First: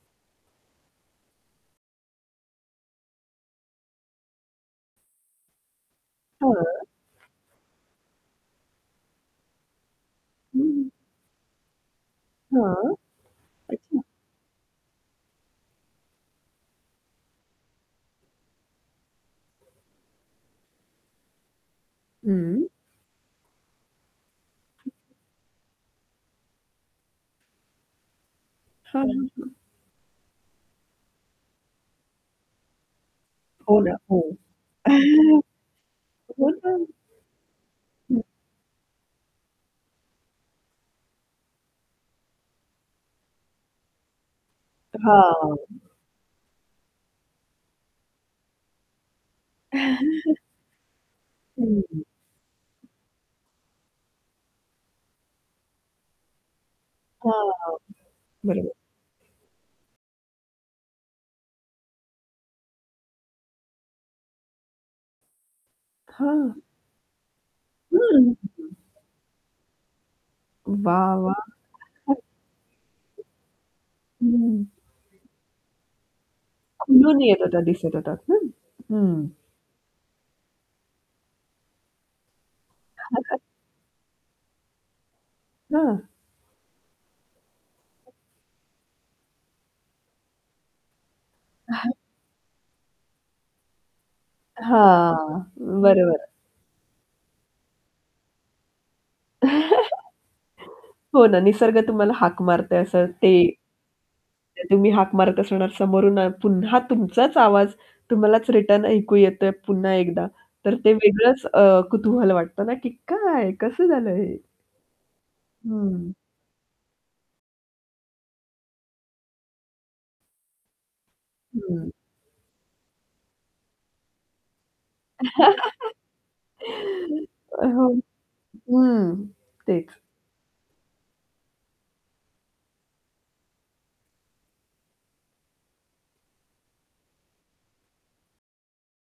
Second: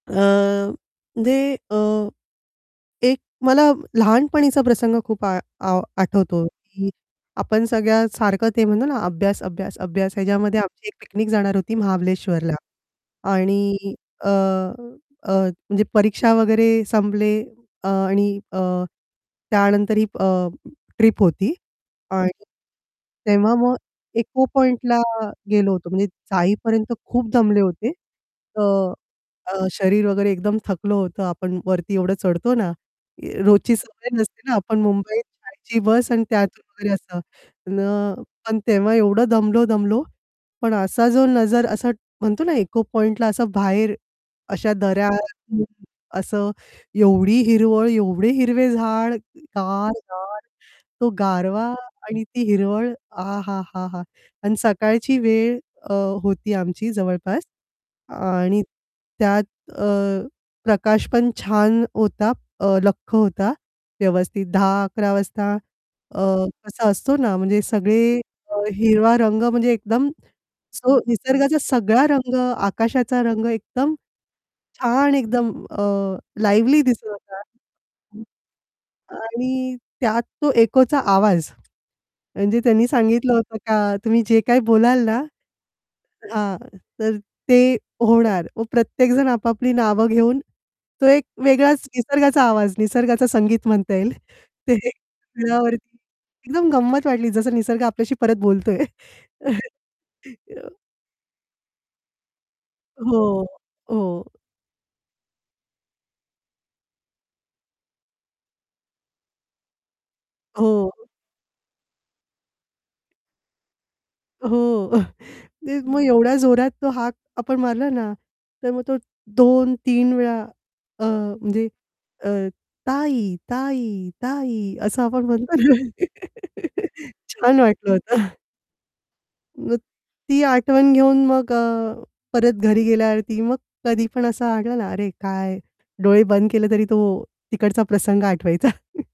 अ, ते अ, एक मला लहानपणीचा प्रसंग खूप आ आ आठवतो हां. की आपण सगळ्यासारखं ते म्हणतो ना, अभ्यास, अभ्यास, अभ्यास ह्याच्यामध्ये हं, आमची हं. एक पिकनिक जाणार होती महाबळेश्वरला हां. आणि अच्छा. अ, अ, म्हणजे परीक्षा वगैरे संपले अ, आणि अ, त्यानंतरही अ, ट्रिप होती आणि हं. तेव्हा मग इको पॉइंटला गेलो होतो म्हणजे जाईपर्यंत खूप दमले होते. तर हां, हां, हां. अ, शरीर वगैरे एकदम थकलं होतं. आपण वरती एवढं चढतो ना, रोजची हो ना. सवय हो. नसते ना, आपण मुंबईत [unintelligible] ची बस आणि हो त्यातून ना. वगैरे असं, पण अ हं. पण अ, तेव्हा एवढं दमलो, दमलो. पण असा जो नजर असं म्हणतो ना, इको पॉइंटला असं बाहेर अशा दऱ्या, हां. असं एवढी हिरवळ, एवढे हिरवे झाड, गार, गार तो गारवा हं, हं. आणि ती हिरवळ आहाहाहा! आणि सकाळची वेळ अ, होती आमची जवळपास. हां, हां, अ, आणि बरोबर. त्यात अ, प्रकाश पण छान होता अ, लख्ख होता व्यवस्थित 10:00-11:00 वाजता अ, हां. कसा असतो ना, म्हणजे सगळे हं. [unintelligible] अ, हिरवा रंग म्हणजे एकदम जो वाह, वाह! निसर्गाचा सगळा रंग, आकाशाचा रंग एकदम [unintelligible] हं. छान, एकदम अ, लिव्हली दिसत खुलून येत होता. होता, दिसत होता. हं, हं. आणि त्यात तो एकोचा आवाज म्हणजे त्यांनी सांगितलं होतं का तुम्ही जे काय बोलाल ना हां. हां. तर ते होणार. मग प्रत्येक जण आपापली नावं घेऊन तो एक वेगळाच निसर्गाचा आवाज, निसर्गाचं संगीत म्हणता येईल. ते हां, [unintelligible] बरोबर. एकदम गंमत वाटली जसं निसर्ग आपल्याशी परत बोलतोय. अ हो ना, निसर्ग तुम्हाला हाक मारतोय असं हो, ते हो. तुम्ही हाक मारत असणार समोरून पुन्हा तुमचाच आवाज तुम्हालाच रिटर्न ऐकू येतोय, पुन्हा एकदा तर हो. ते वेगळंच अ, कुतूहल वाटतं ना की "काय? कसं झालं हे?" हो. ते मग हं. एवढ्या जोरात तो हाक आपण मारला ना, तर मग तो 2-3 वेळा अ, म्हणजे हं. अ, ताई, ताई, ताई, असं आपण म्हणतो ना. छान वाटलं होतं. [unintelligible] हं. मग तेच. ती आठवण घेऊन मग अ, परत घरी गेल्यावरती मग कधीपण असं आलं ना, अरे, काय डोळे बंद केले तरी तो तिकडचा प्रसंग आठवायचा.